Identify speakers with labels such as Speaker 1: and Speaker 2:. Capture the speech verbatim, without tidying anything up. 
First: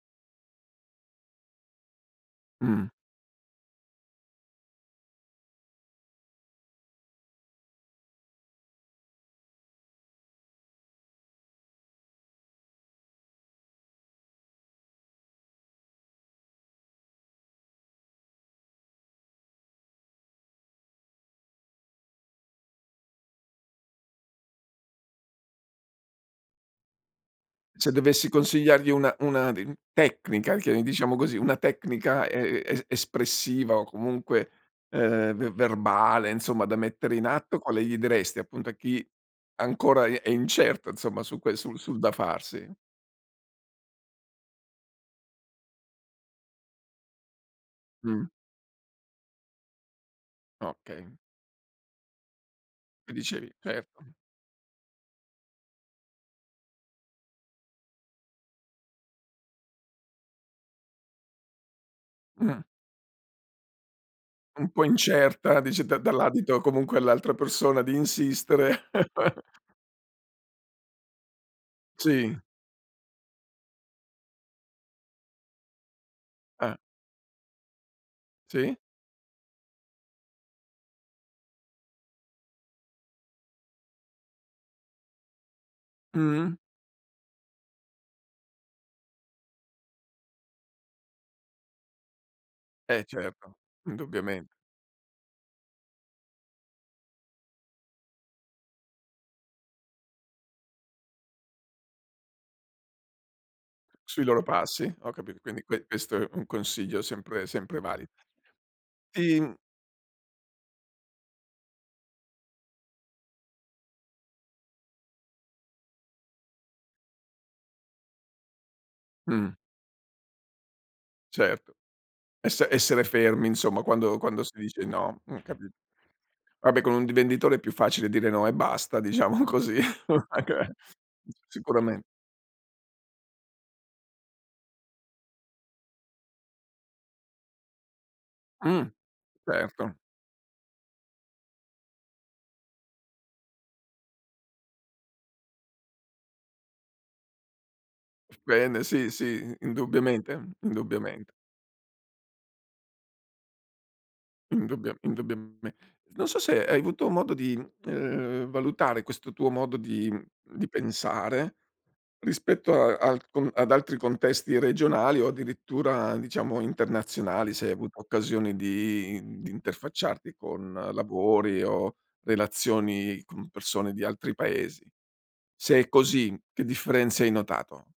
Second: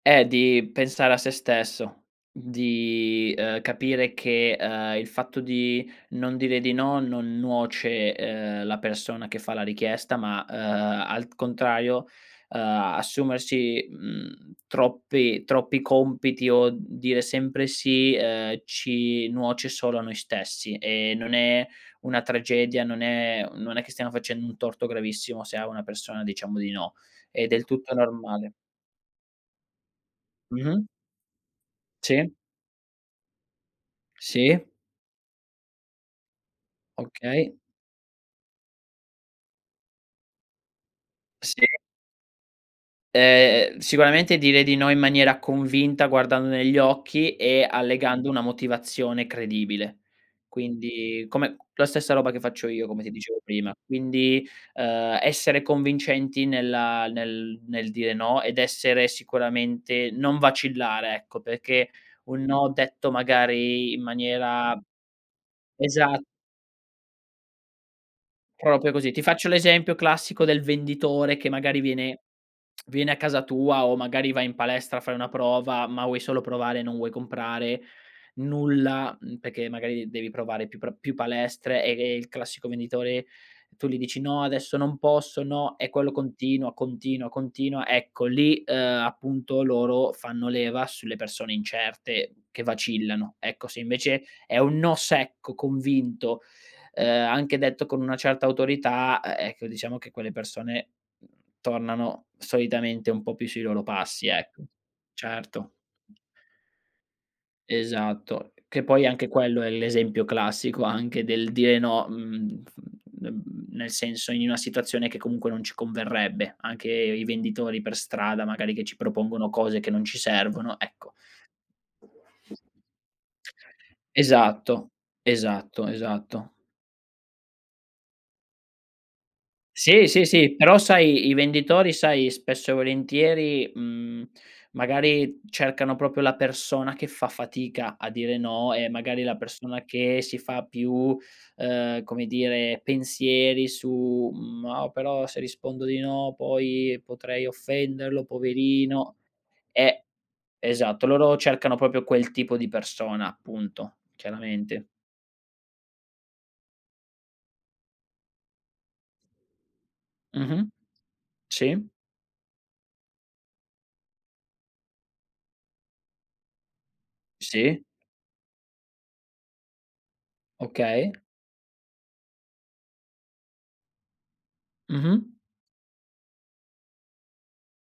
Speaker 1: Eh, di pensare a sé stesso,
Speaker 2: Mh.
Speaker 1: di, uhm, capire che, uhm, il fatto di non dire di no, non nuoce, uhm, la persona che fa la richiesta, ma, uhm, al contrario, uhm, assumersi, mhmm, troppi troppi compiti, o dire sempre sì, uhm, ci nuoce solo a noi stessi, e non è una tragedia, non è non è che stiano facendo un torto gravissimo se a una persona diciamo di no, è del
Speaker 2: Se
Speaker 1: tutto
Speaker 2: dovessi
Speaker 1: normale.
Speaker 2: consigliargli una una di tecnica che
Speaker 1: Mh-mh.
Speaker 2: diciamo così, una tecnica
Speaker 1: Sì.
Speaker 2: e e e espressiva, o comunque,
Speaker 1: Sì.
Speaker 2: uhm, ve verbale, insomma, da mettere in
Speaker 1: Okay.
Speaker 2: atto, quale gli diresti, appunto, a chi ancora è i è incerto, insomma, su ques
Speaker 1: Sì.
Speaker 2: su sul da farsi?
Speaker 1: Eh, ehm, sicuramente dire di no in maniera convinta guardando negli occhi, e
Speaker 2: Mh.
Speaker 1: allegando una motivazione credibile.
Speaker 2: Okay.
Speaker 1: Quindi, come la stessa roba che faccio io, come ti
Speaker 2: Mi
Speaker 1: dicevo
Speaker 2: dicevi
Speaker 1: prima.
Speaker 2: Certo.
Speaker 1: Quindi, uhm, essere convincenti nella nel nel dire no, ed essere sicuramente non vacillare, ecco, pecché un
Speaker 2: Mh.
Speaker 1: no detto, magari, in
Speaker 2: Un
Speaker 1: maniera
Speaker 2: po' incerta, dici, dà
Speaker 1: Esa
Speaker 2: dall'adito, comunque, all'altra persona di insistere.
Speaker 1: propio così. Ti faccio l'esempio classico del venditore che, magari, viene
Speaker 2: Sì.
Speaker 1: viene a casa tua, o magari vai in palestra, fai una prova, ma vuoi solo
Speaker 2: Ah.
Speaker 1: provare, e non vuoi comprare
Speaker 2: Sì.
Speaker 1: nulla, mhmm, pecché, magari, devi provare più pro più palestre, ehm, e il classico venditore tu li dici: "No, adesso non posso, no." E, quello
Speaker 2: Mh-mh.
Speaker 1: continuo, contina, continua. Ecco, lì, uhm, appunto, loro fanno leva sulle persone incerte che
Speaker 2: Eh,
Speaker 1: vacillano.
Speaker 2: certo.
Speaker 1: Ecco, se invece
Speaker 2: Indubbiamen
Speaker 1: è un no secco, convinto, uhm, anche detto con una certa autorità, uhm, ecco, diciamo che quelle persone, mhmm, tornano solitamente un po' più sui loro
Speaker 2: Sui
Speaker 1: passi,
Speaker 2: loro
Speaker 1: ecco.
Speaker 2: passi, ho capit Quindi,
Speaker 1: Certo.
Speaker 2: que questo è un consiglio sempre sempre vali
Speaker 1: Esatto. Che poi anche
Speaker 2: Ti
Speaker 1: quello è l'esempio classico anche del dire no, mhmm, f mhmm, nel senso in una situazione che comunque non ci converrebbe, anche i venditori per strada, magari, che ci propongono
Speaker 2: Mh.
Speaker 1: cose che non ci servono, ecco.
Speaker 2: Certo. Esse essere fermi, insomma, quando quando si dice
Speaker 1: Esatto,
Speaker 2: no. Mh. Capi
Speaker 1: esatto, esatto.
Speaker 2: Vabbè con un divenditore è più facile dire no e basta, diciamo così.
Speaker 1: Sì, sì, sì. Però sai, i venditori,
Speaker 2: Sicuramen
Speaker 1: sai, spesso e volentieri, mhmm, magari, cercano propio la persona che fa fatica a dire no,
Speaker 2: Mh.
Speaker 1: e magari, la persona
Speaker 2: Certo.
Speaker 1: che si fa più, uhm, come dire, pensieri su: "Mo' però se rispondo di no, poi, potrei offenderlo.
Speaker 2: Bene. Sì,
Speaker 1: Poverino."
Speaker 2: sì. I
Speaker 1: Eh,
Speaker 2: indubbiamente,
Speaker 1: esatto,
Speaker 2: indubbiament
Speaker 1: loro cercano propio quel tipo di persona, punto, chiaramente.
Speaker 2: Indubbio indubbiame Non so se hai avuto modo di, uhm, valutare questo tuo modo di, mhmm, di
Speaker 1: Mh-mh.
Speaker 2: pensare,
Speaker 1: Sì.
Speaker 2: rispetto a al con ad altri contesti regionali, o addirittura diciamo internazionali, se hai
Speaker 1: Sì.
Speaker 2: avuto occasioni di, mhmm, di interfacciarti con
Speaker 1: Okay.
Speaker 2: lavori, o relazioni con persone di altri paesi.
Speaker 1: Mh-mh.
Speaker 2: Se è così, che differenze hai notato?